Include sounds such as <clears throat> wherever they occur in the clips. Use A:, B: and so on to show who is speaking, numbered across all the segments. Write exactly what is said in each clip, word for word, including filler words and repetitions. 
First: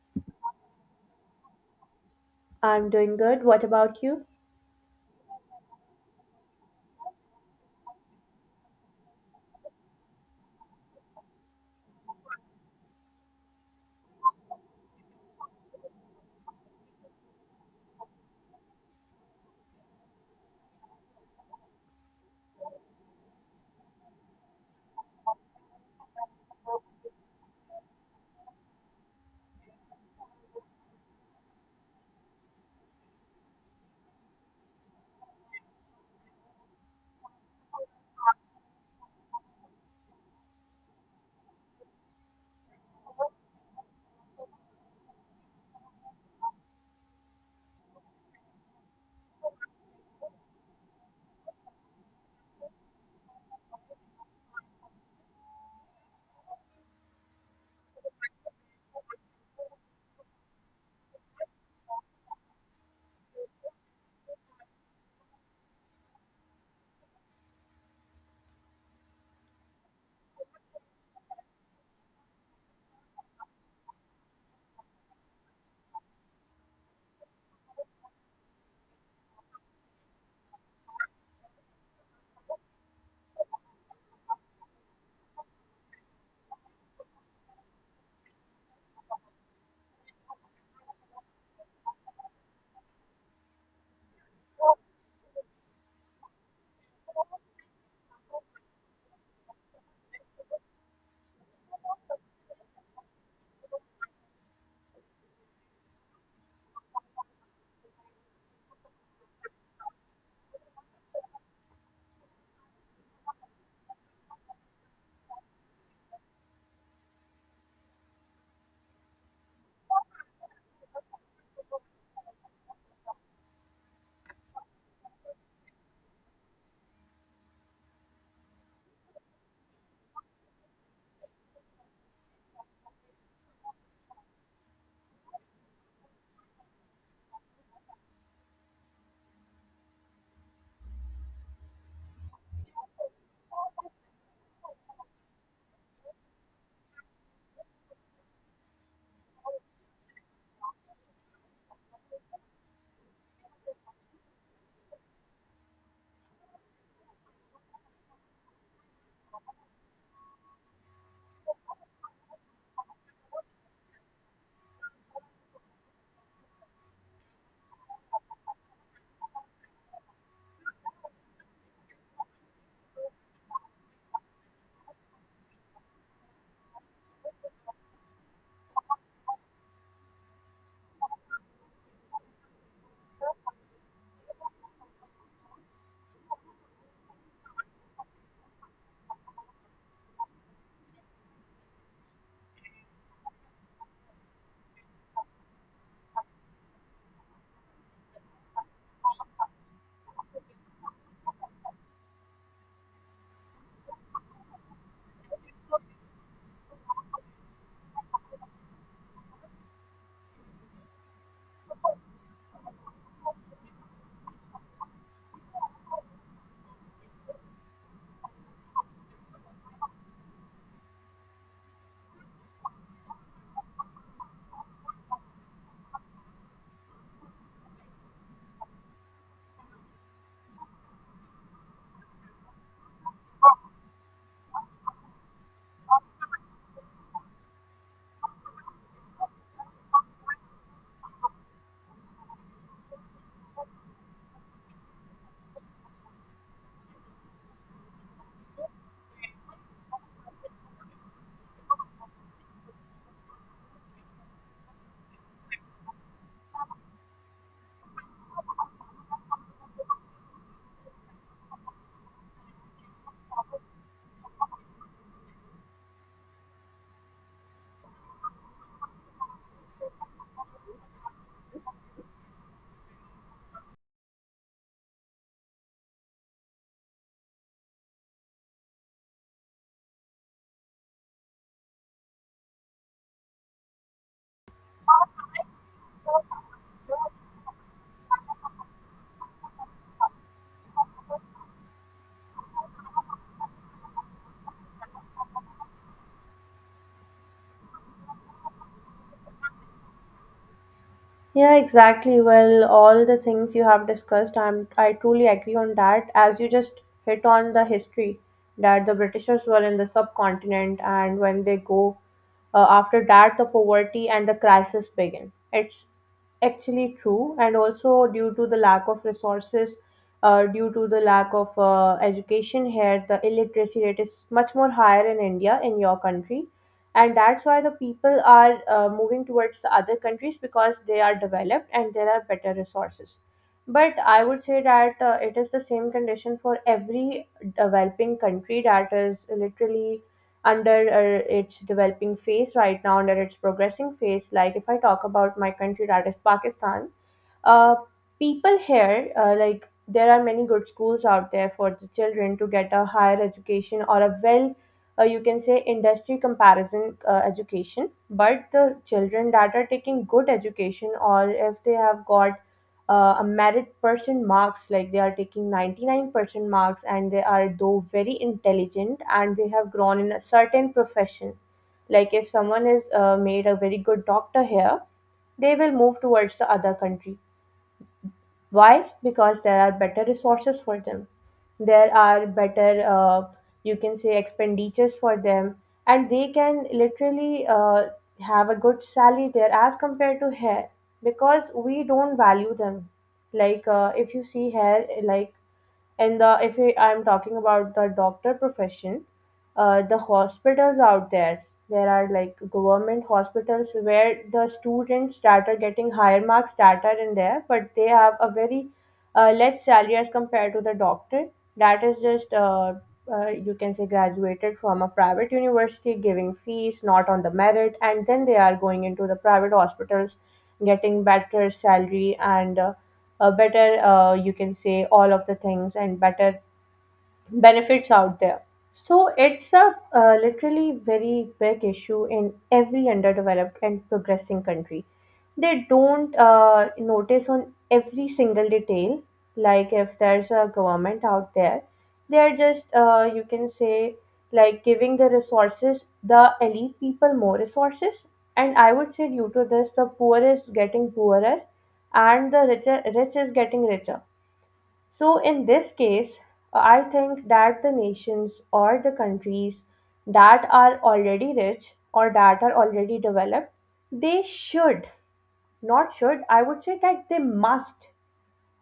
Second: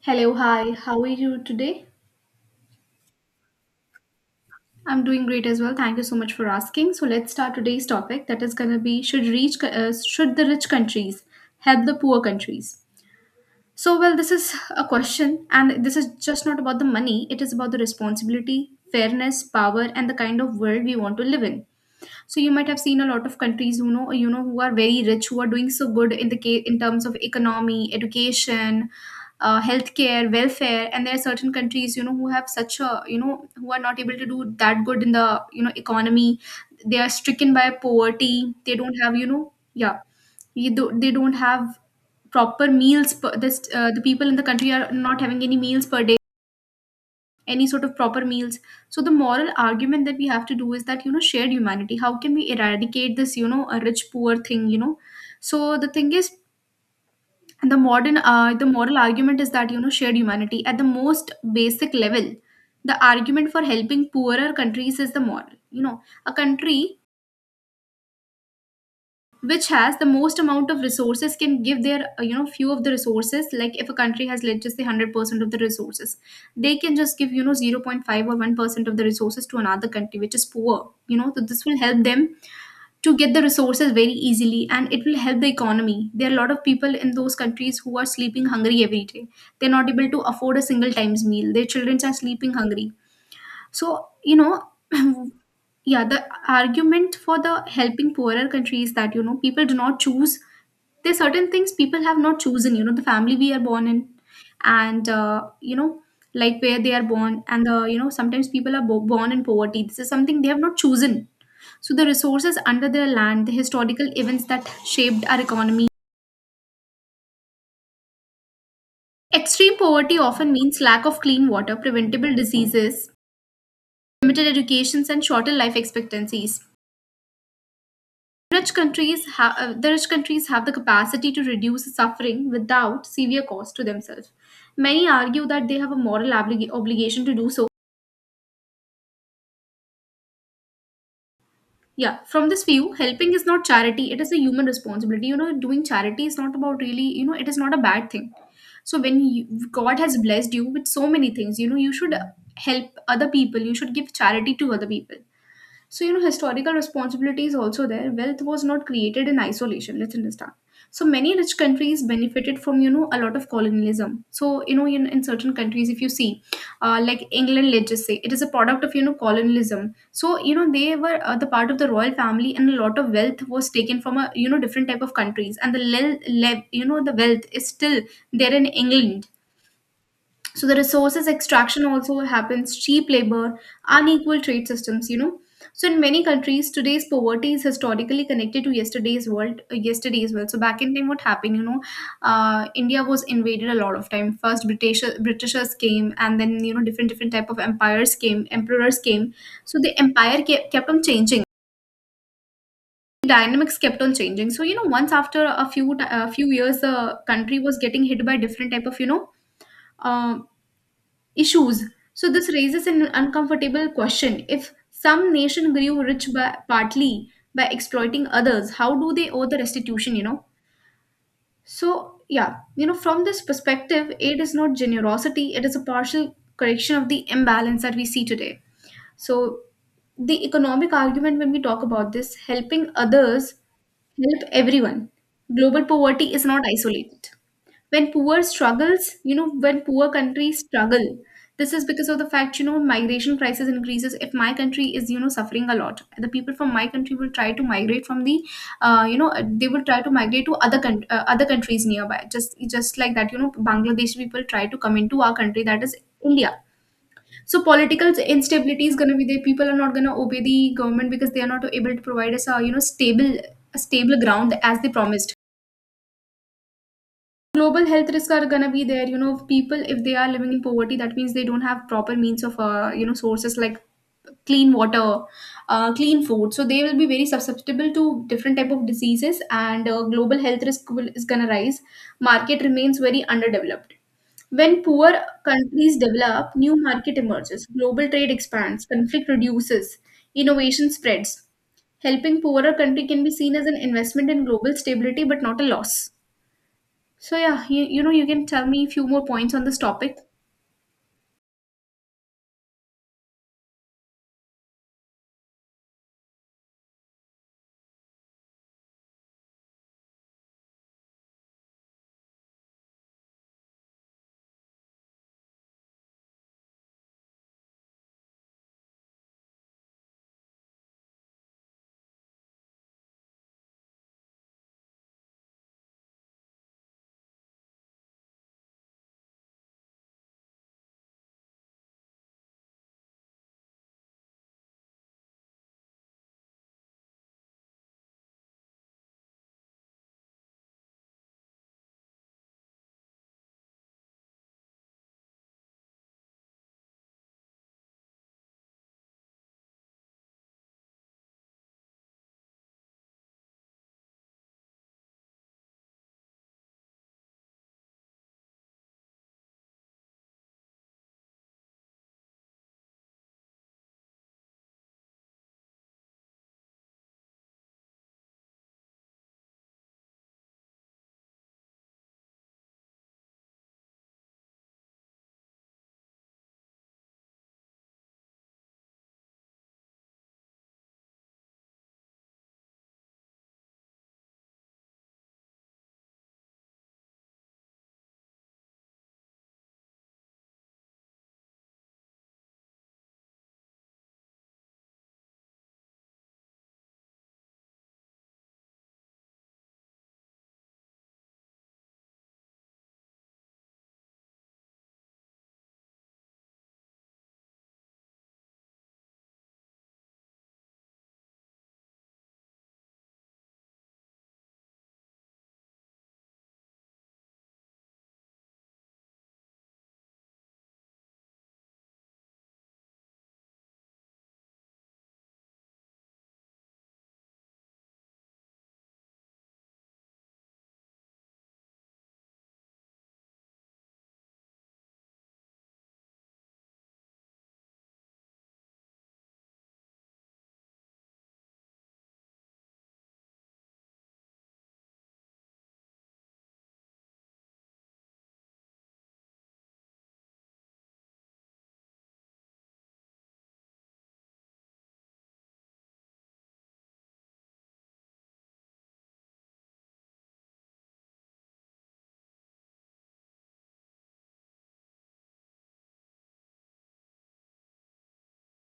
A: Hello, hi, how are you today?
B: I'm doing good. What about you?
A: I'm doing great as well. Thank you so much for asking. So let's start today's topic that is going to be, should reach uh, should the rich countries help the poor countries? So well, this is a question, and this is just not about the money, it is about the responsibility, fairness, power, and the kind of world we want to live in. So you might have seen a lot of countries who know you know who are very rich, who are doing so good in the case in terms of economy, education, uh, healthcare, welfare, and there are certain countries, you know who have such a you know who are not able to do that good in the, you know economy. They are stricken by poverty. They don't have, you know yeah. You do, they don't have proper meals per, this uh, the people in the country are not having any meals per day, any sort of proper meals. So the moral argument that we have to do is that, you know shared humanity. How can we eradicate this, you know a rich poor thing you know So the thing is, the modern uh, the moral argument is that, you know shared humanity at the most basic level. The argument for helping poorer countries is the moral you know A country which has the most amount of resources can give their uh, you know few of the resources, like if a country has, let's just say, one hundred percent of the resources, they can just give, you know zero point zero point five or one percent of the resources to another country which is poor, you know so this will help them to get the resources very easily, and it will help the economy. There are a lot of people in those countries who are sleeping hungry every day. They're not able to afford a single times meal. Their children are sleeping hungry. So, you know, <clears throat> yeah, the argument for the helping poorer countries that, you know, people do not choose. There's certain things people have not chosen, you know, the family we are born in, and, uh, you know, like where they are born, and the, you know, sometimes people are bo- born in poverty. This is something they have not chosen. So the resources under their land, the historical events that shaped our economy. Extreme poverty often means lack of clean water, preventable diseases, limited educations, and shorter life expectancies. Rich countries ha- uh, the rich countries have the capacity to reduce suffering without severe cost to themselves. Many argue that they have a moral oblig- obligation to do so. Yeah, from this view, helping is not charity, it is a human responsibility. You know, doing charity is not about really, you know, it is not a bad thing. So, when you, God has blessed you with so many things, you know, you should help other people, you should give charity to other people. So, you know, historical responsibility is also there. Wealth was not created in isolation, let's understand. So many rich countries benefited from, you know, a lot of colonialism. So, you know, in, in certain countries, if you see, uh, like England, let's just say, it is a product of, you know, colonialism. So, you know, they were uh, the part of the royal family, and a lot of wealth was taken from, a, you know, different type of countries. And the, le- le- you know, the wealth is still there in England. So the resources extraction also happens, cheap labor, unequal trade systems, you know. So in many countries, today's poverty is historically connected to yesterday's world, uh, yesterday's world. So back in time, what happened, you know, uh, India was invaded a lot of time. First, British Britishers came, and then, you know, different different type of empires came, emperors came. So the empire kept, kept on changing. Dynamics kept on changing. So you know, once after a few a few years, the country was getting hit by different type of you know uh, issues. So this raises an uncomfortable question. If some nation grew rich by partly by exploiting others, how do they owe the restitution, you know? So yeah, you know, from this perspective, aid is not generosity, it is a partial correction of the imbalance that we see today. So the economic argument when we talk about this, helping others help everyone. Global poverty is not isolated. When poor struggles you know when poor countries struggle, this is because of the fact, you know migration crisis increases. If my country is, you know suffering a lot, the people from my country will try to migrate from the uh, you know uh, they will try to migrate to other coun- uh, other countries nearby, just just like that, you know Bangladeshi people try to come into our country, that is India. So political instability is going to be there. People are not going to obey the government because they are not able to provide us a you know stable a stable ground as they promised. Global health risks are gonna be there, you know people, if they are living in poverty, that means they don't have proper means of, uh, you know sources like clean water, uh, clean food, so they will be very susceptible to different type of diseases, and uh, global health risk will, is gonna rise. Market remains very underdeveloped. When poor countries develop, new market emerges, global trade expands, conflict reduces, innovation spreads. Helping poorer country can be seen as an investment in global stability but not a loss. So yeah, you, you know, you can tell me a few more points on this topic.
B: Yeah, exactly. Well, all the things you have discussed, I'm I truly agree on that. As you just hit on the history that the Britishers were in the subcontinent, and when they go uh, after that, the poverty and the crisis begin. It's actually true, and also due to the lack of resources, uh, due to the lack of uh, education here, the illiteracy rate is much more higher in India in your country, and that's why the people are uh, moving towards the other countries because they are developed and there are better resources. But I would say that uh, it is the same condition for every developing country that is literally under uh, its developing phase right now, under its progressing phase. Like if I talk about my country, that is Pakistan, uh, people here, uh, like, there are many good schools out there for the children to get a higher education, or a well, uh, you can say industry comparison uh, education. But the children that are taking good education, or if they have got uh, a merit percent marks, like they are taking ninety-nine percent marks and they are though very intelligent and they have grown in a certain profession. Like if someone is uh, made a very good doctor here, they will move towards the other country. Why? Because there are better resources for them. There are better, uh, you can say, expenditures for them, and they can literally uh, have a good salary there as compared to here because we don't value them. Like, uh, if you see here, like, and the if we, I'm talking about the doctor profession. Uh, the hospitals out there, there are like government hospitals where the students that are getting higher marks that are in there, but they have a very uh, less salary as compared to the doctor that is just uh, uh, you can say graduated from a private university giving fees not on the merit, and then they are going into the private hospitals getting better salary and uh, uh, better uh, you can say all of the things and better benefits out there. So it's a uh, literally very big issue in every underdeveloped and progressing country. They don't uh, notice on every single detail. Like if there's a government out there, they're just uh, you can say like giving the resources, the elite people more resources. And I would say due to this, the poor is getting poorer, and the richer rich is getting richer. So, in this case, I think that the nations or the countries that are already rich or that are already developed, they should, not should, I would say that they must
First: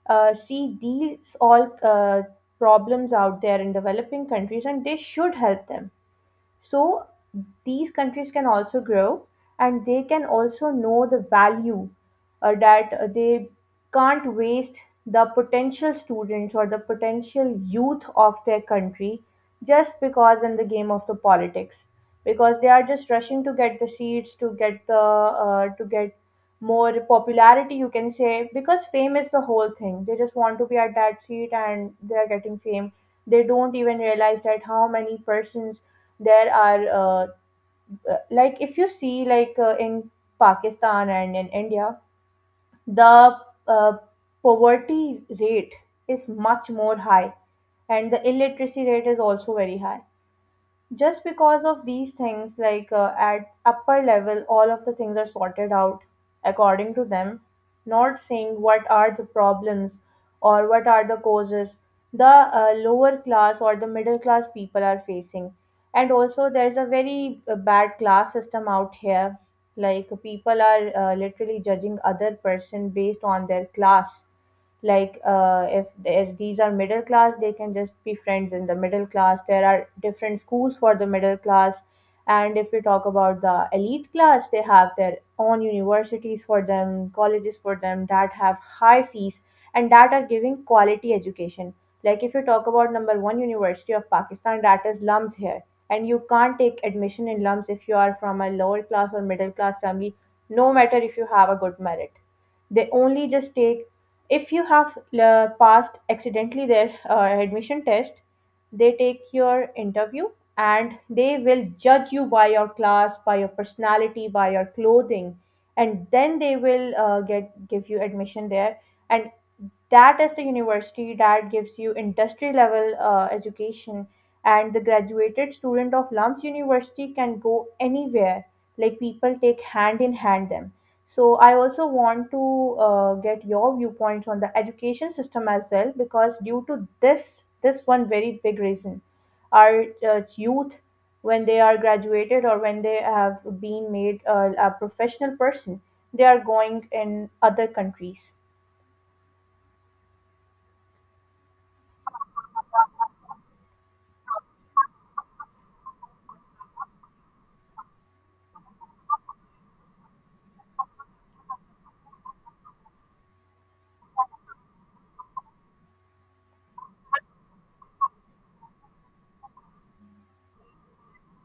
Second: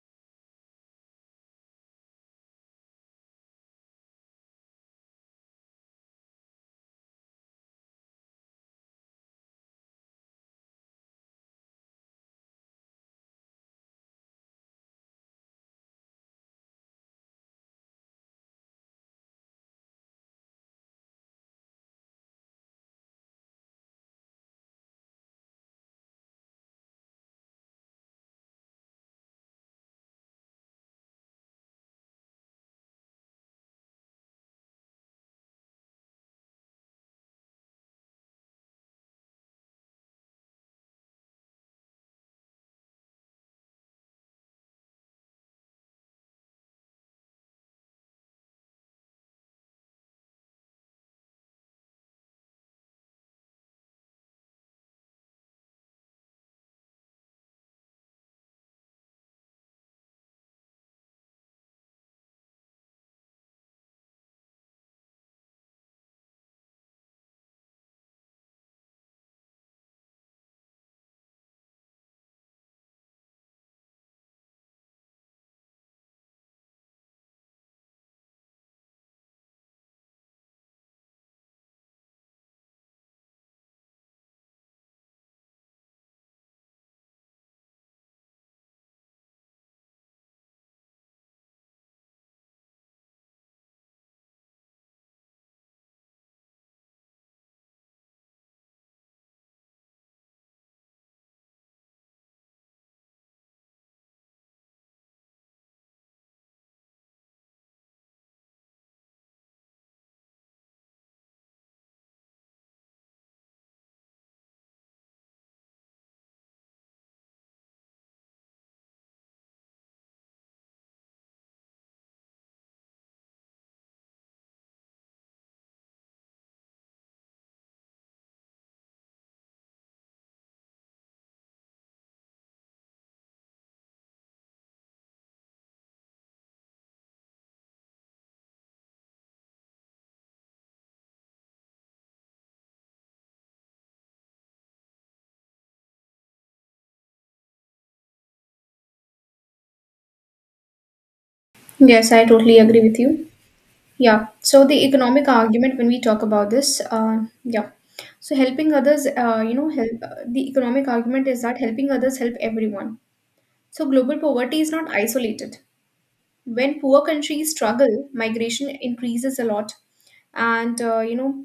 B: uh, see these all uh, problems out there in developing countries, and they should help them so these countries can also grow and they can also know the value uh, that uh, they can't waste the potential students or the potential youth of their country just because in the game of the politics, because they are just rushing to get the seats, to get the uh, to get more popularity, you can say, because fame is the whole thing. They just want to be at that seat and they are getting fame. They don't even realize that how many persons there are, uh, uh, like if you see, like, uh, in Pakistan and in India, the uh, poverty rate is much more high, and the illiteracy rate is also very high, just because of these things. Like, uh, at upper level, all of the things are sorted out according to them, not saying what are the problems or what are the causes the uh, lower class or the middle class people are facing. And also there's a very uh, bad class system out here. Like, people are uh, literally judging other person based on their class. Like, uh, if, if these are middle class, they can just be friends in the middle class. There are different schools for the middle class, and if we talk about the elite class, they have their own universities for them, colleges for them, that have high fees and that are giving quality education. Like, if you talk about number one University of Pakistan, that is L U M S here, and you can't take admission in L U M S if you are from a lower class or middle class family, no matter if you have a good merit. They only just take, if you have uh, passed accidentally their uh, admission test, they take your interview, and they will judge you by your class, by your personality, by your clothing, and then they will uh, get give you admission there. And that is the university that gives you industry level uh, education, and the graduated student of lumps university can go anywhere, like people take hand in hand them. So I also want to uh, get your viewpoints on the education system as well, because due to this, this one very big reason, our uh, youth, when they are graduated or when they have been made uh, a professional person, they are going in other countries.
A: Yes, I totally agree with you. Yeah. So the economic argument when we talk about this, uh, yeah. So helping others, uh, you know, help. Uh, the economic argument is that helping others help everyone. So global poverty is not isolated. When poor countries struggle, migration increases a lot, and uh, you know,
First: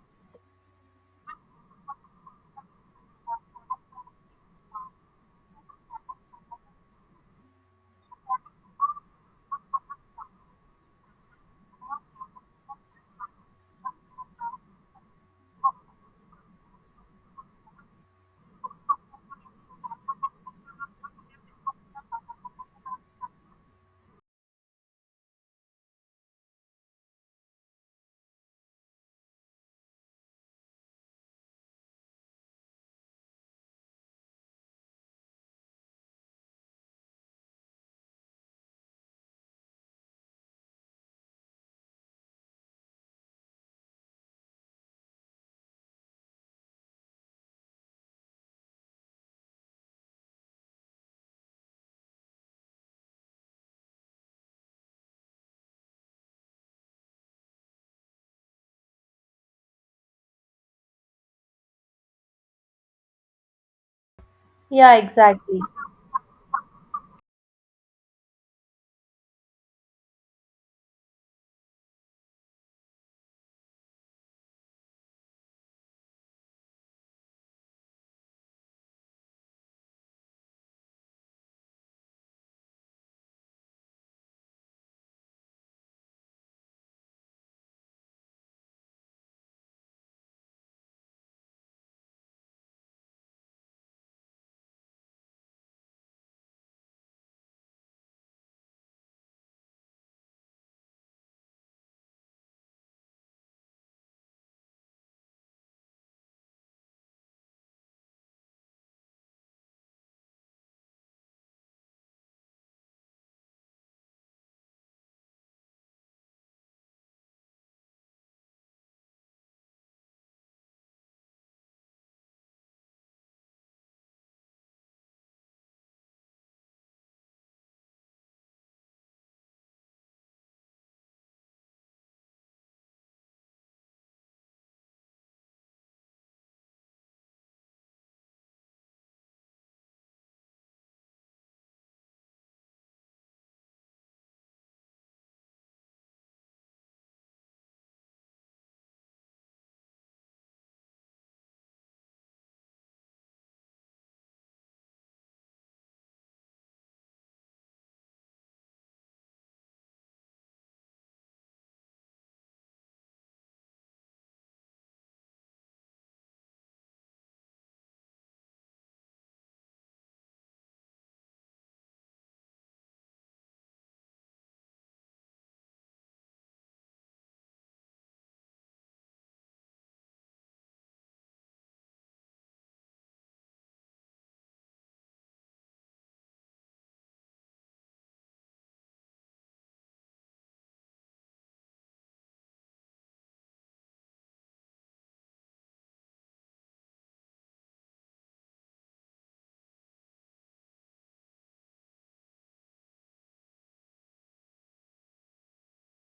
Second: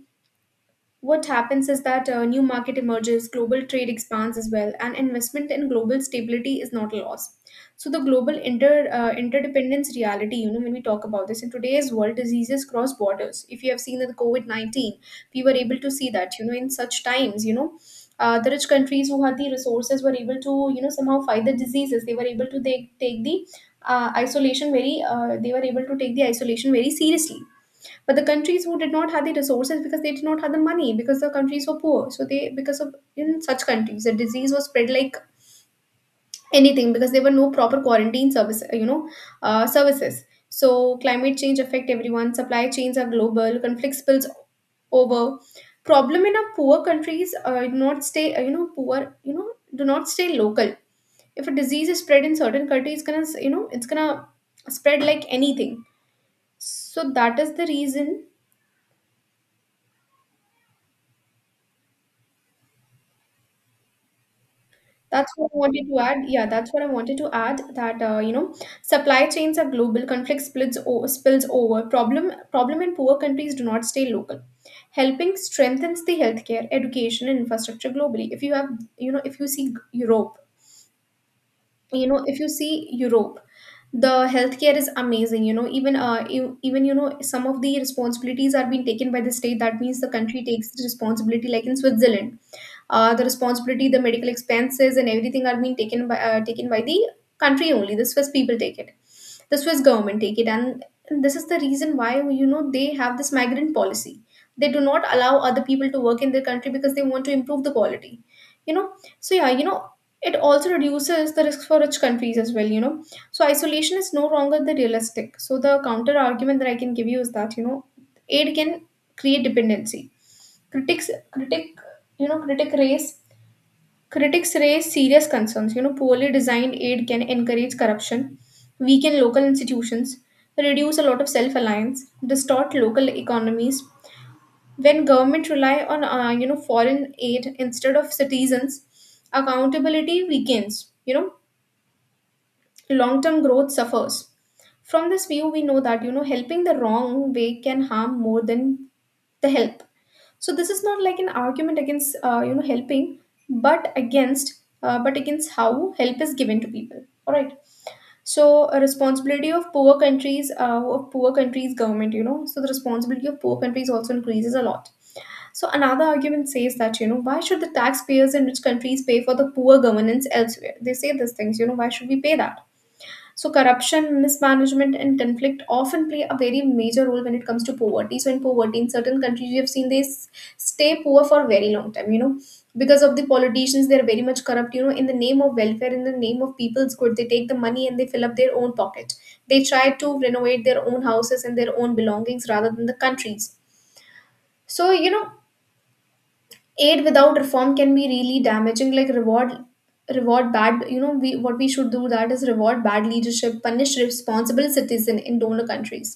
A: what happens is that a new market emerges, global trade expands as well, and investment in global stability is not a loss. So the global inter uh, interdependence reality, you know, when we talk about this in today's world, diseases cross borders. If you have seen that the COVID nineteen, we were able to see that, you know, in such times, you know, uh, the rich countries who had the resources were able to, you know, somehow fight the diseases. They were able to take take the uh, isolation very. Uh, they were able to take the isolation very seriously, but the countries who did not have the resources, because they did not have the money, because the countries were poor. So they because of in such countries, the disease was spread like anything because there were no proper quarantine service you know uh, services. So climate change affect everyone. Supply chains are global. Conflict spills over. Problem in a poor countries uh, do not stay uh, you know poor you know do not stay local. If a disease is spread in certain countries, it's gonna, you know it's gonna spread like anything. So that is the reason.
B: Yeah,
A: That's what I
B: exactly.
A: wanted to add. Yeah, that's what I wanted to add. That uh, you know, supply chains are global. Conflict splits o- spills over. Problem problem in poor countries do not stay local. Helping strengthens the healthcare, education, and infrastructure globally. If you have, you know, If you see Europe, you know, if you see Europe, the healthcare is amazing. You know, even uh, you, even you know, some of the responsibilities are being taken by the state. That means the country takes the responsibility, like in Switzerland, uh, the responsibility, the medical expenses, and everything are being taken by, uh, taken by the country only. The Swiss people take it. The Swiss government take it, and this is the reason why, you know they have this migrant policy. They do not allow other people to work in their country because they want to improve the quality. You know, so yeah, you know. It also reduces the risk for rich countries as well, you know. So isolation is no longer the realistic. So the counter argument that I can give you is that, you know, aid can create dependency. Critics critic you know critic raise. Critics raise serious concerns. You know, poorly designed aid can encourage corruption, weaken local institutions, reduce a lot of self-reliance, distort local economies. When government rely on uh, you know foreign aid instead of citizens, accountability weakens. You know, long-term growth suffers. From this view, we know that you know helping the wrong way can harm more than the help. So this is not like an argument against uh, you know helping, but against uh, but against how help is given to people, all right? So a responsibility of poor countries, uh, of poor countries government, you know so the responsibility of poor countries also increases a lot. So another argument says that, you know why should the taxpayers in rich countries pay for the poor governance elsewhere? They say these things. You know why should we pay that? So corruption, mismanagement, and conflict often play a very major role when it comes to poverty. So in poverty, in certain countries, you have seen they s- stay poor for a very long time. You know, because of the politicians, they are very much corrupt. You know, in the name of welfare, in the name of people's good, they take the money and they fill up their own pocket. They try to renovate their own houses and their own belongings rather than the countries. So you know, aid without reform can be really damaging, like reward, reward bad you know We, what we should do, that is reward bad leadership, punish responsible citizen in donor countries.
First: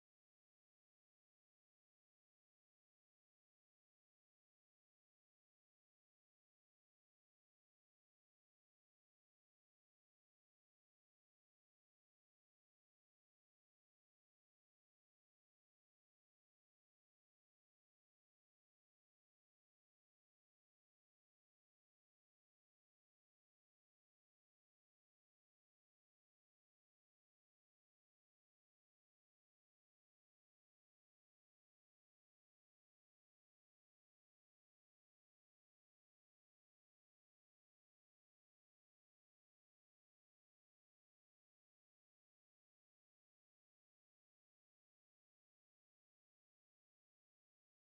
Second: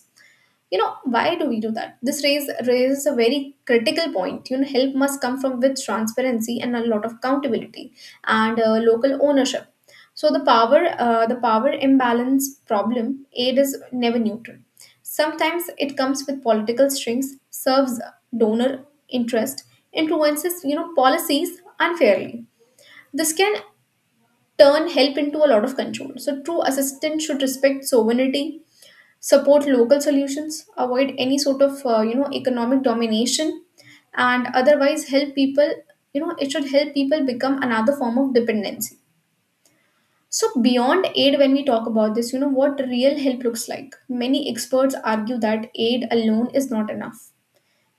A: You know, why do we do that? This raise, raises a very critical point. You know, help must come from with transparency and a lot of accountability, and uh, local ownership. So the power, uh, the power imbalance problem: aid is never neutral. Sometimes it comes with political strings, serves donor interest, influences, you know, policies unfairly. This can turn help into a lot of control. So true assistance should respect sovereignty, support local solutions, avoid any sort of uh, you know economic domination. And otherwise help people, you know, it should help people become another form of dependency. So beyond aid, when we talk about this, you know, what real help looks like, many experts argue that aid alone is not enough.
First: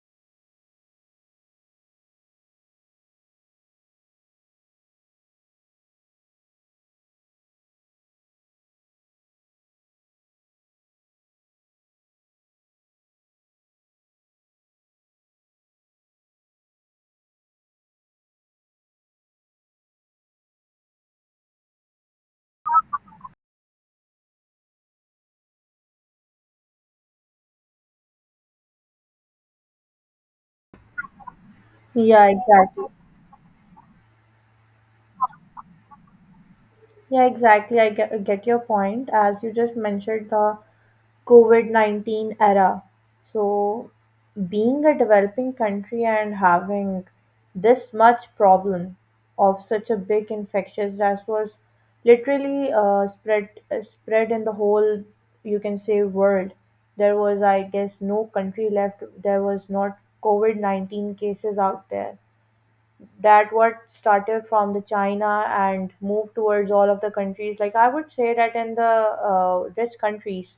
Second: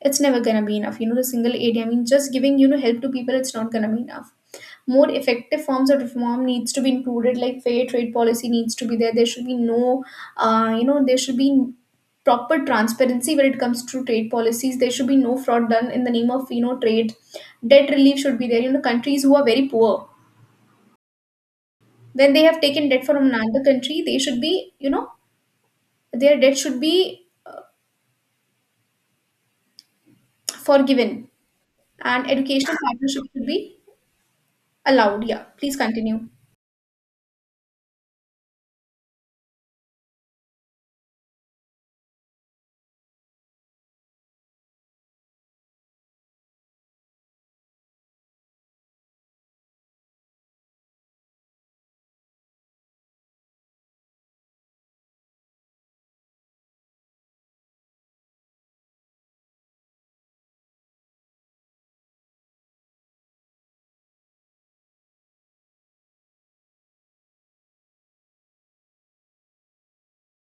A: It's never gonna be enough. You know, the single area, I mean, just giving, you know, help to people, it's not gonna be enough. More effective forms of reform needs to be included, like fair trade policy needs to be there. There should be no, uh, you know, there should be proper transparency when it comes to trade policies. There should be no fraud done in the name of, you know, trade. Debt relief should be there. You know, countries who are very poor, when they have taken debt from another country, they should be, you know, their debt should be forgiven,
B: Yeah,
A: and educational
B: exactly.
A: partnership should be allowed. Yeah, please continue.
B: Yeah, exactly. I get, get your point. As you just mentioned, the COVID nineteen era. So, being a developing country and having this much problem of such a big infectious that was literally uh, spread uh, spread in the whole, you can say, world. There was, I guess, no country left. There was not COVID nineteen cases out there, that what started from the China and moved towards all of the countries. Like I would say that in the uh, rich countries,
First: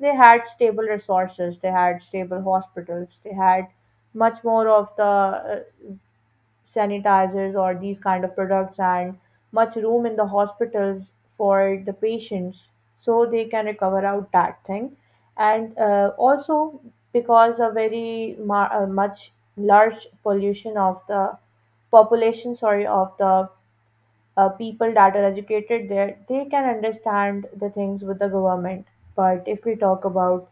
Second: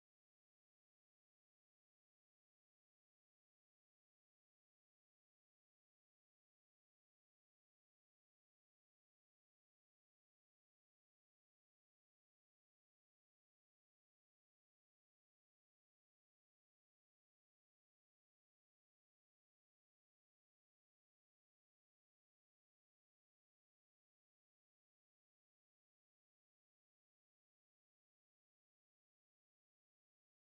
B: they had stable resources, they had stable hospitals, they had much more of the uh, sanitizers or these kind of products, and much room in the hospitals for the patients so they can recover out that thing. And uh, also because a very ma- uh, much large pollution of the population, sorry, of the uh, people that are educated there, they can understand the things with the government. But if we talk about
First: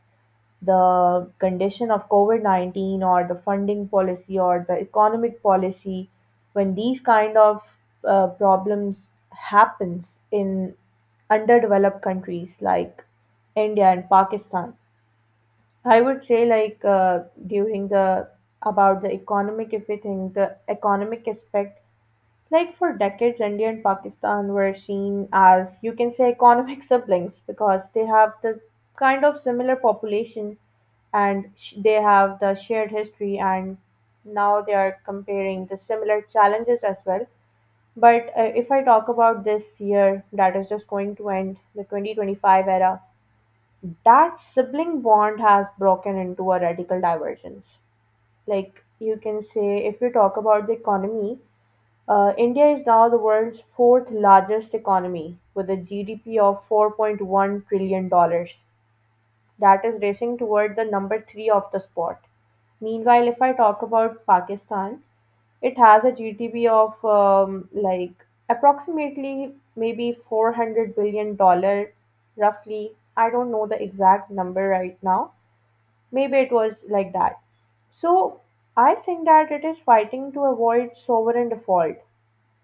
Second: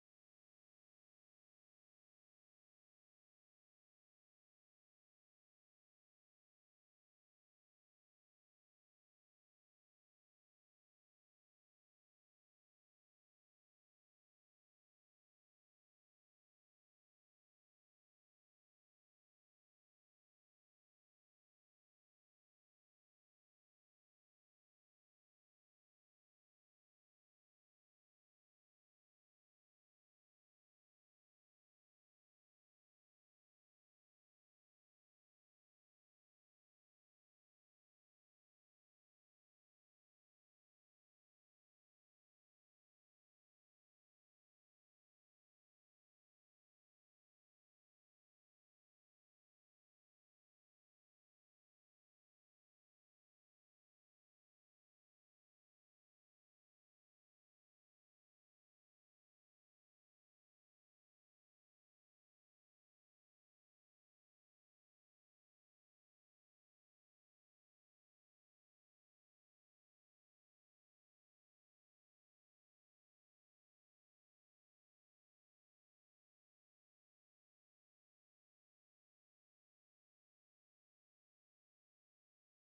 B: the condition of COVID nineteen or the funding policy or the economic policy, when these kind of uh, problems happens in underdeveloped countries like India and Pakistan, I would say like uh, during the, about the economic, if we think the economic aspect, like for decades, India and Pakistan were seen as, you can say, economic <laughs> siblings, because they have the kind of similar population, and sh- they have the shared history, and now they are comparing the similar challenges as well. But uh, if I talk about this year that is just going to end, the twenty twenty-five era, that sibling bond has broken into a radical divergence. Like you can say, if you talk about the economy, uh, India is now the world's fourth largest economy with a G D P of four point one trillion dollars. That is racing toward the number three of the spot. Meanwhile, if I talk about Pakistan, it has a G D P of um, like approximately maybe four hundred billion dollar roughly. I don't know the exact number right now. Maybe it was like that. So I think that it is fighting to avoid sovereign default,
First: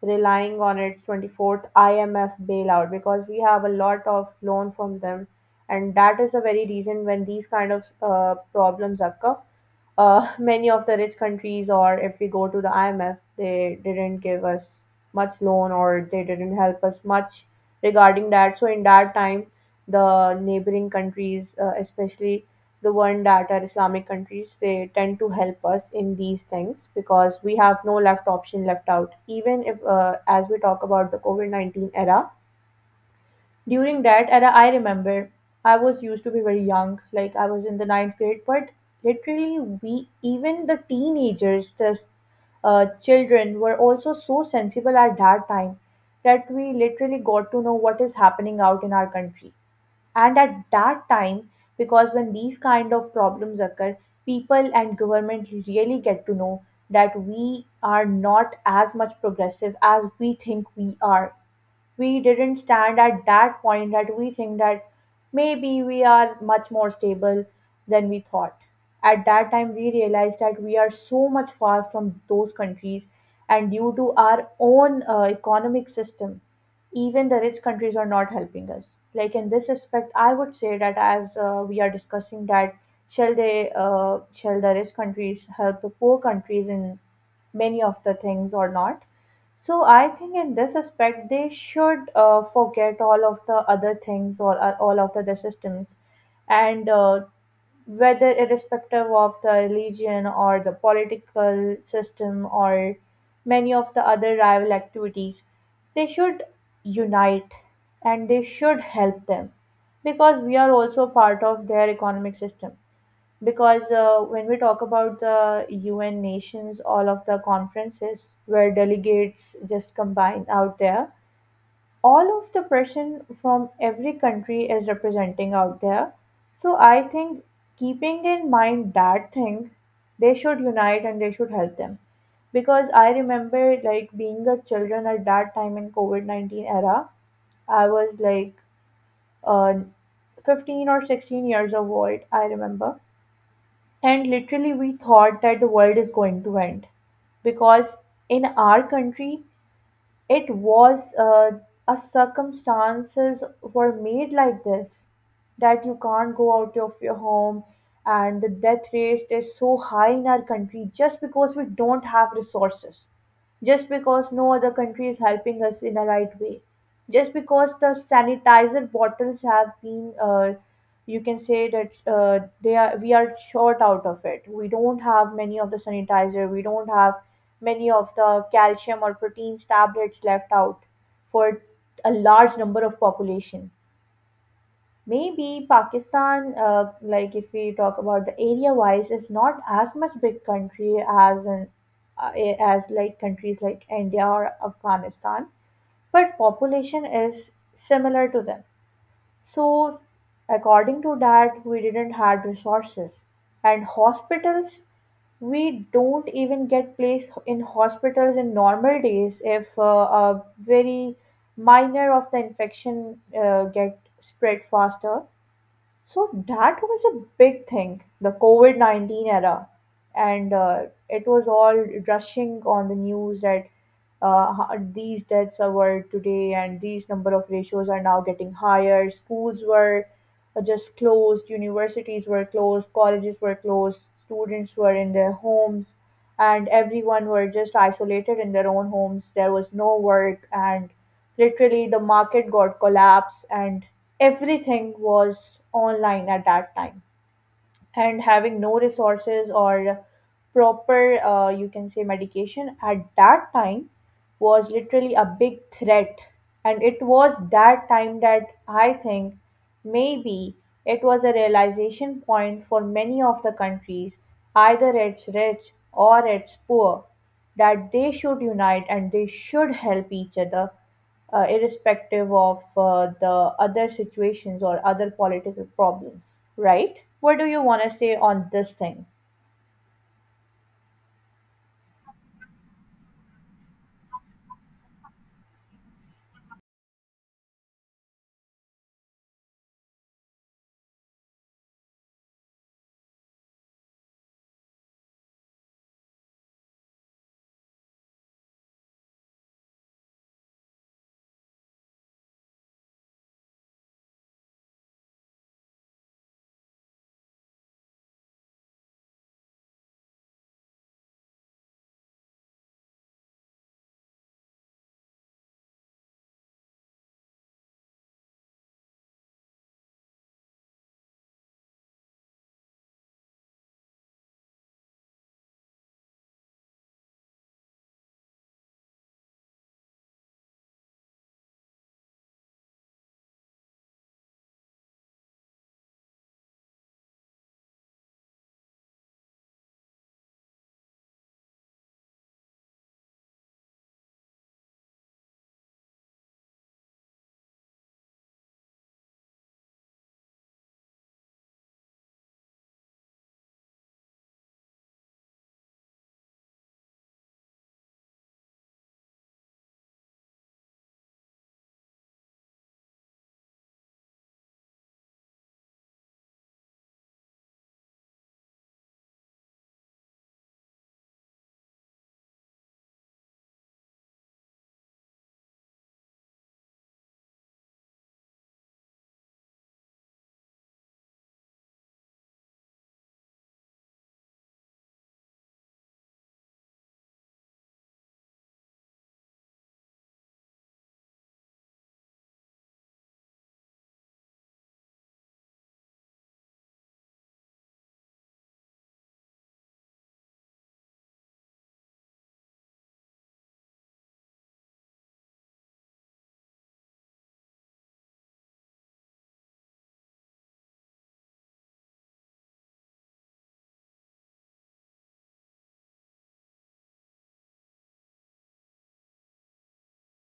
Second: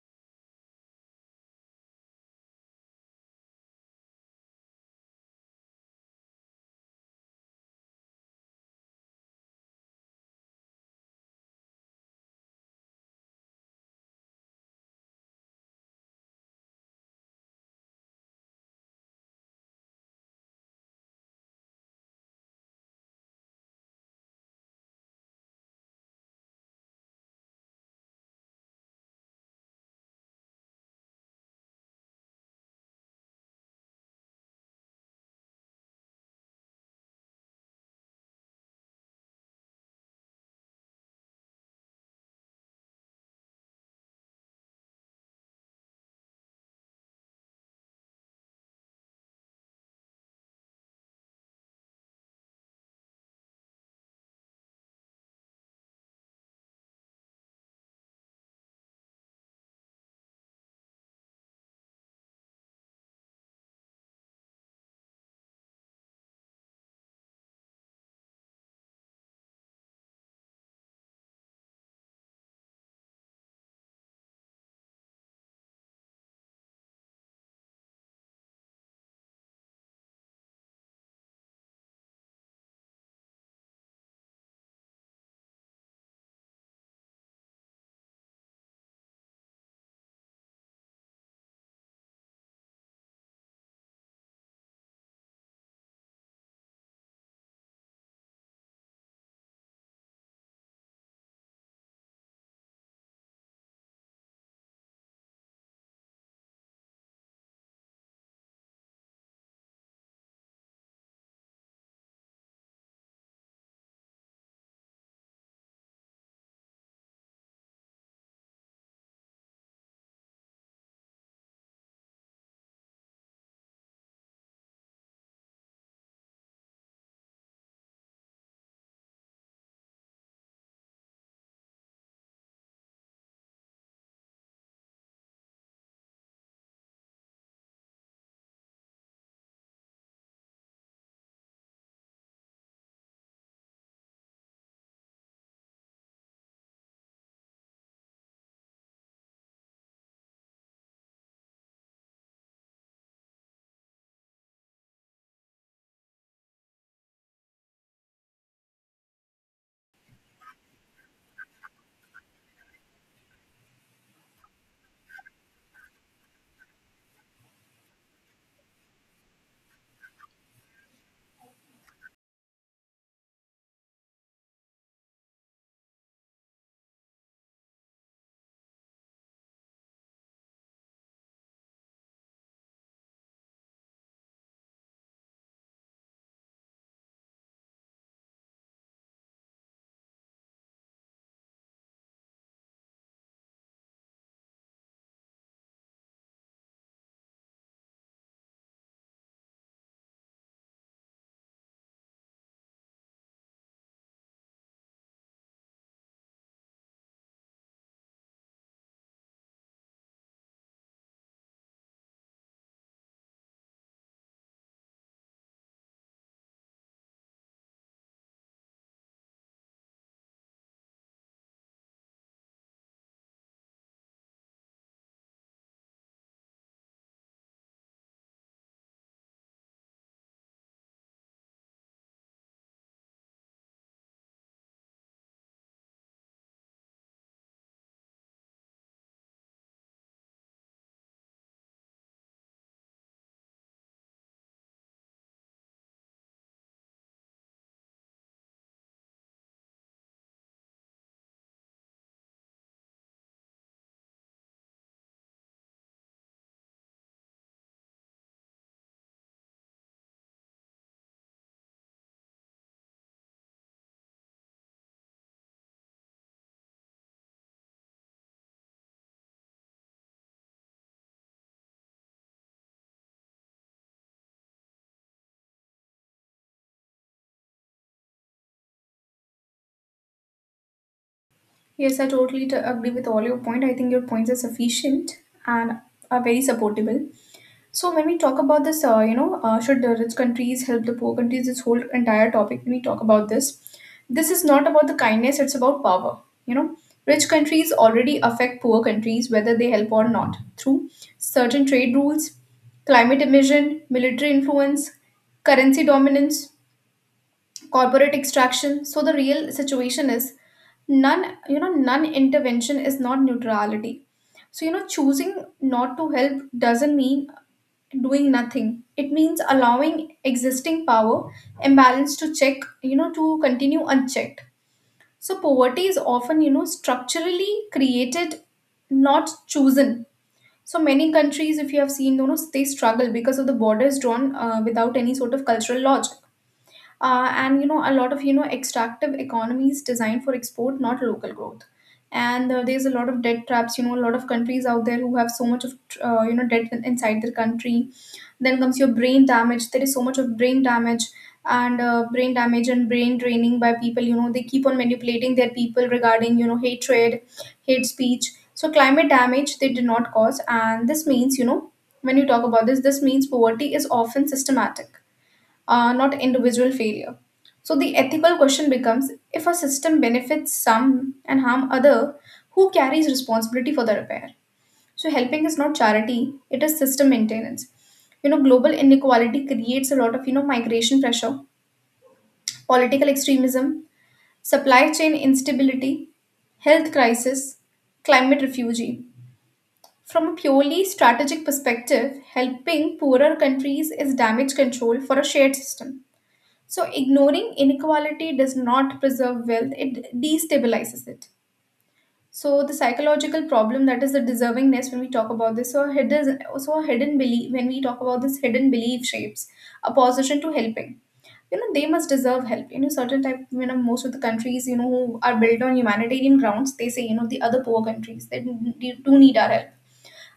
B: relying on its twenty-fourth I M F bailout because we have a lot of loan from them, and that is the very reason when these kind of uh, problems occur, uh, many of the rich countries, or if we go to the I M F, they didn't give us much loan or they didn't help us much regarding that. So in that time, the neighboring countries, uh, especially the one that are Islamic countries, they tend to help us in these things because we have no left option left out. Even if, uh, as we talk about the COVID nineteen era, during that era, I remember I was used to be very young, like I was in the ninth grade, but literally, we, even the teenagers, the uh, children, were also so sensible at that time that we literally got to know what is happening out in our country. And at that time, because when these kind of problems occur, people and government really get to know that we are not as much progressive as we think we are. We didn't stand at that point that we think that maybe we are much more stable than we thought. At that time, we realized that we are so much far from those countries, and due to our own uh, economic system, even the rich countries are not helping us. Like in this respect, I would say that as uh, we are discussing that shall they uh, shall the rich countries help the poor countries in many of the things or not? So I think in this aspect, they should uh, forget all of the other things or uh, all of the other systems, and uh, whether irrespective of the religion or the political system or many of the other rival activities, they should unite and they should help them because we are also part of their economic system because uh, when we talk about the U N nations, all of the conferences where delegates just combine out there, all of the person from every country is representing out there. So I think keeping in mind that thing, they should unite and they should help them. Because I remember like being a children at that time in COVID nineteen era, I was like uh, fifteen or sixteen years of old, I remember. And literally, we thought that the world is going to end because in our country, it was uh, a circumstances were made like this that you can't go out of your home, and the death rate is so high in our country just because we don't have resources, just because no other country is helping us in a right way, just because the sanitizer bottles have been uh, you can say that uh, they are we are short out of it, we don't have many of the sanitizer, we don't have many of the calcium or proteins tablets left out for a large number of population. Maybe Pakistan, uh, like if we talk about the area wise, is not as much big country as an uh, a- as like countries like India or Afghanistan, but population is similar to them. So according to that, we didn't had resources and hospitals, we don't even get placed in hospitals in normal days if uh, a very minor of the infection uh, get spread faster, so that was a big thing, the COVID nineteen era. And uh, it was all rushing on the news that uh, ho- these deaths are were today and these number of ratios are now getting higher. Schools were uh, just closed, universities were closed, colleges were closed, students were in their homes, and everyone were just isolated in their own homes. There was no work, and literally the market got collapsed, and everything was online at that time, and having no resources or proper uh, you can say medication at that time was literally a big threat. And it was that time that I think maybe it was a realization point for many of the countries, either it's rich or it's poor, that they should unite and they should help each other, uh, irrespective of uh, the other situations or other political problems, right? What do you want to say on this thing?
A: Yes, I totally t- agree with all your point. I think your points are sufficient and are very supportable. So when we talk about this, uh, you know, uh, should the rich countries help the poor countries? This whole entire topic, when we talk about this, this is not about the kindness. It's about power. You know, rich countries already affect poor countries whether they help or not, through certain trade rules, climate emission, military influence, currency dominance, corporate extraction. So the real situation is none, you know, none intervention is not neutrality. So, you know, choosing not to help doesn't mean doing nothing. It means allowing existing power imbalance to check, you know, to continue unchecked. So, poverty is often, you know, structurally created, not chosen. So, many countries, if you have seen, you know, they struggle because of the borders drawn uh, without any sort of cultural lodge, uh, and you know a lot of, you know, extractive economies designed for export, not local growth. And uh, there's a lot of debt traps. You know, a lot of countries out there who have so much of, uh, you know debt in- inside their country. Then comes your brain damage. There is so much of brain damage. And uh, brain damage and brain draining by people. You know, they keep on manipulating their people regarding, you know, hatred, hate speech. So climate damage they did not cause, and this means, you know, when you talk about this, this means poverty is often systematic, uh, not individual failure. So the ethical question becomes: if a system benefits some and harm other, who carries responsibility for the repair? So helping is not charity, it is system maintenance. You know, global inequality creates a lot of, you know, migration pressure, political extremism, supply chain instability, health crisis, climate refugee. From a purely strategic perspective, helping poorer countries is damage control for a shared system. So, ignoring inequality does not preserve wealth, it destabilizes it. So, the psychological problem, that is the deservingness, when we talk about this, so hidden, so hidden belief, when we talk about this, hidden belief shapes opposition to helping. You know, they must deserve help. You know, certain type, you know, most of the countries, you know, who are built on humanitarian grounds, they say, you know, the other poor countries, they do do need our help,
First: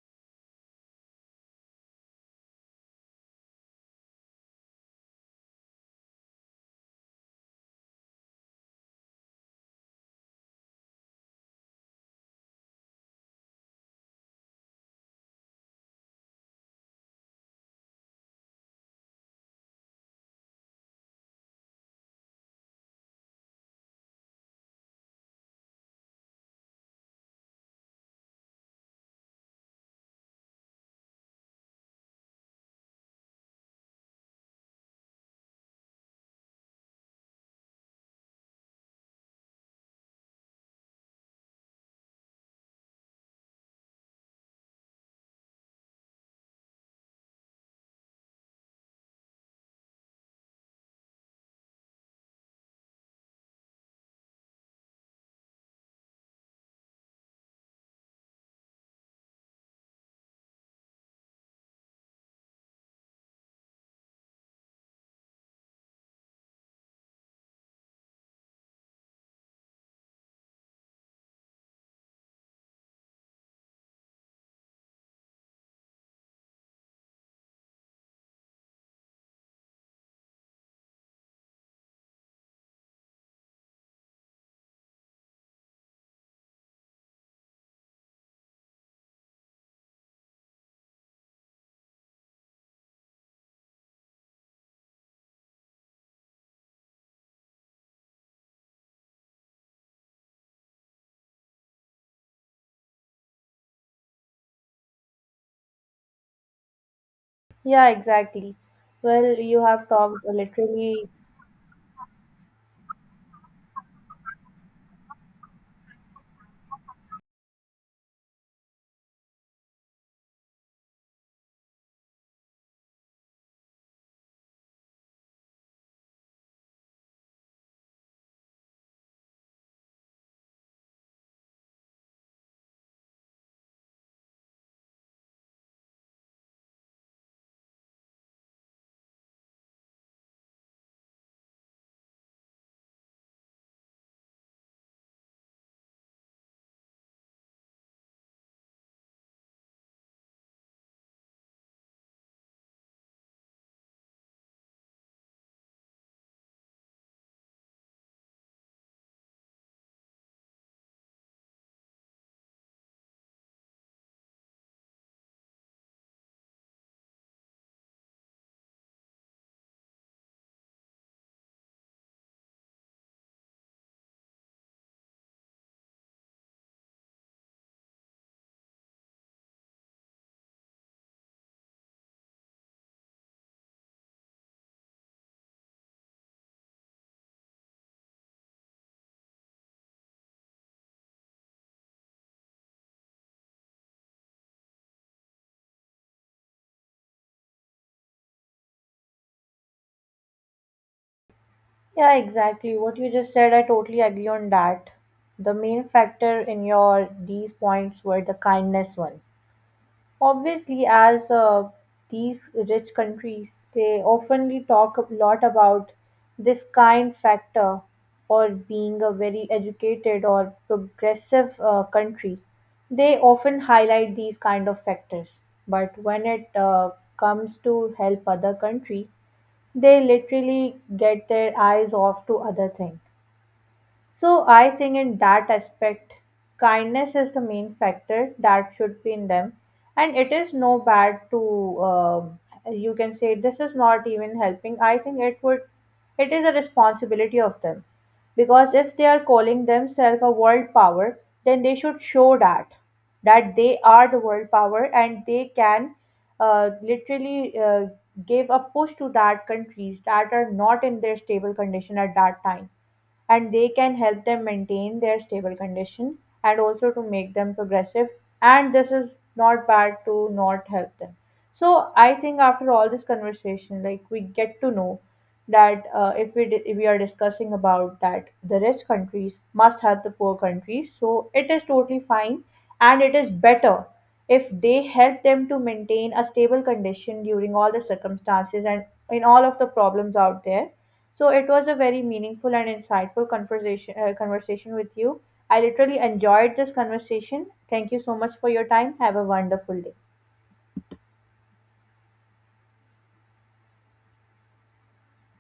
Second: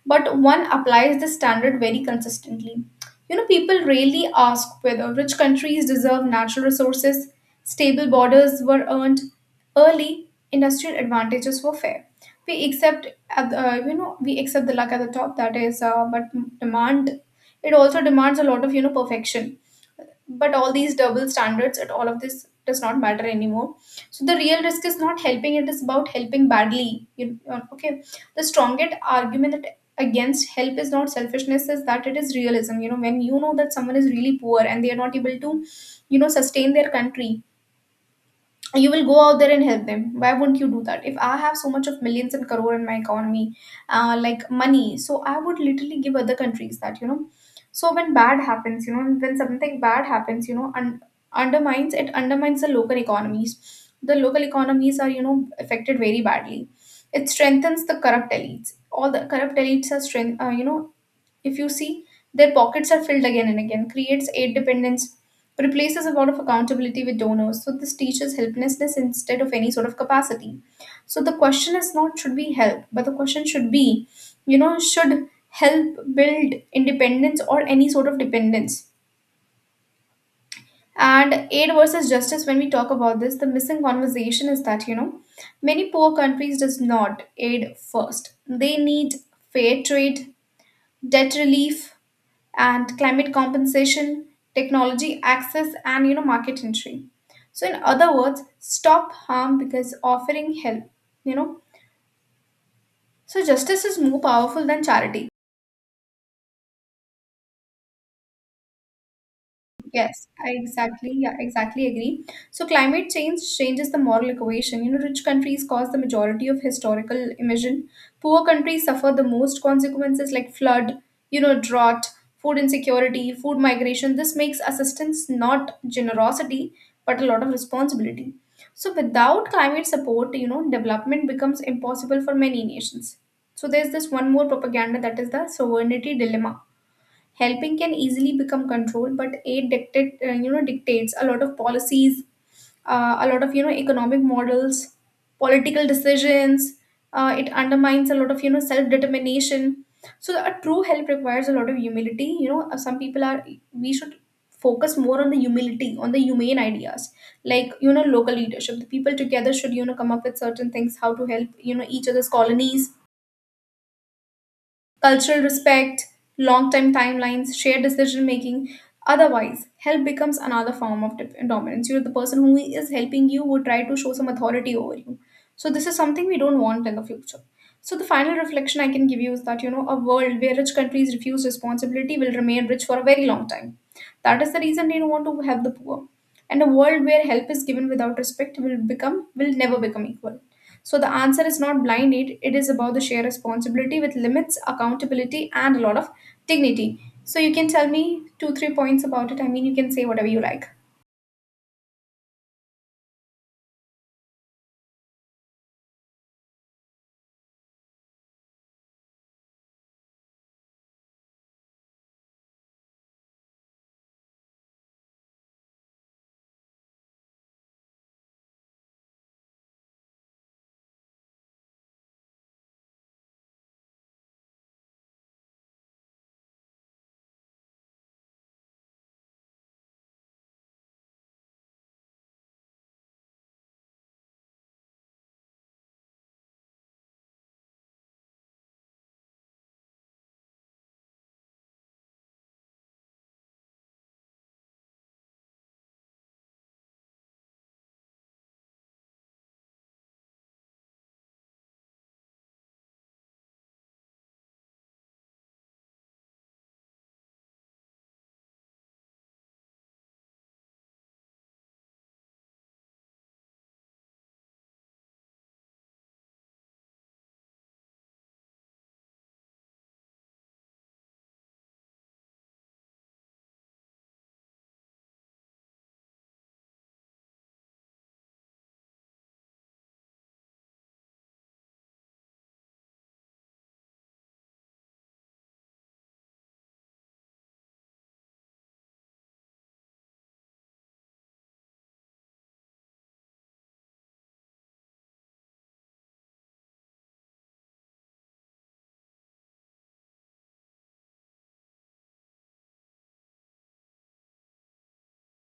A: but one applies the standard very consistently. You know, people rarely ask whether rich countries deserve natural resources, stable borders were earned early, industrial advantages were fair. We accept, at the- uh, you know, we accept the luck at the top. That is, uh, but demand, it also demands a lot of, you know, perfection. But all these double standards and all of this does not matter anymore. So the real risk is not helping, it is about helping badly. You uh, Okay, the strongest argument against help is not selfishness, is that it is realism. You know, when you know that someone is really poor and they are not able to, you know, sustain their country, you will go out there and help them. Why wouldn't you do that? If I have so much of millions and crore in my economy, uh, like money, so I would literally give other countries that, you know. So when bad happens, you know, when something bad happens, you know, and undermines, it undermines the local economies. The local economies are, you know, affected very badly. It strengthens the corrupt elites. All the corrupt elites are strength uh, you know, if you see, their pockets are filled again and again, creates aid dependence, replaces a lot of accountability with donors. So this teaches helplessness instead of any sort of capacity. So the question is not should we help, but the question should be, you know, should help build independence or any sort of dependence. And aid versus justice, when we talk about this, the missing conversation is that, you know, many poor countries does not aid first. They need fair trade, debt relief and climate compensation, technology access, and you know market entry. So in other words, stop harm because offering help. You know, so justice is more powerful than charity.
B: Yeah, exactly. Well, you have talked
A: Yes, I
B: literally.
A: exactly, yeah, exactly agree. So climate change changes the moral equation. You know, rich countries cause the majority of historical emission. Poor countries suffer the most consequences, like flood, you know, drought, food insecurity, food migration. This makes assistance not generosity, but a lot of responsibility. So without climate support, you know, development becomes impossible for many nations. So there's this one more propaganda, that is the sovereignty dilemma. Helping can easily become control, but aid dictate, uh, you know dictates a lot of policies, uh, a lot of, you know, economic models, political decisions. Uh, it undermines a lot of, you know, self determination. So a true help requires a lot of humility. You know, uh, some people are, we should focus more on the humility, on the humane ideas, like, you know, local leadership. The people together should, you know, come up with certain things, how to help, you know, each other's colonies, cultural respect, long time timelines, shared decision making. Otherwise, help becomes another form of dip- dominance. You know, the person who is helping you would try to show some authority over you. So, this is something we don't want in the future. So, the final reflection I can give you is that, you know, a world where rich countries refuse responsibility will remain rich for a very long time. That is the reason they don't want to help the poor. And a world where help is given without respect will become will never become equal. So the answer is not blind aid, it is about the shared responsibility with limits, accountability, and a lot of dignity. So you can tell me two, three points about it. I mean you can say whatever you like.
B: Yeah, exactly. What you just said, I totally agree on that. The main factor in your these points were the kindness one. Obviously, as uh, these rich countries, they oftenly talk a lot about this kind factor or being a very educated or progressive uh, country. They often highlight these kind of factors. But when it uh, comes to help other country, they literally get their eyes off to other things. So I think in that aspect, kindness is the main factor that should be in them, and it is no bad to um you can say this is not even helping. I think it would, it is a responsibility of them, because if they are calling themselves a world power, then they should show that, that they are the world power and they can uh, literally uh, give a push to that countries that are not in their stable condition at that time, and they can help them maintain their stable condition and also to make them progressive. And this is not bad to not help them. So I think after all this conversation, like, we get to know that uh, if we di- if we are discussing about that the rich countries must help the poor countries, so it is totally fine, and it is better if they help them to maintain a stable condition during all the circumstances and in all of the problems out there. So it was a very meaningful and insightful conversation uh, conversation with you. I literally enjoyed this conversation. Thank you so much for your time. Have a wonderful day.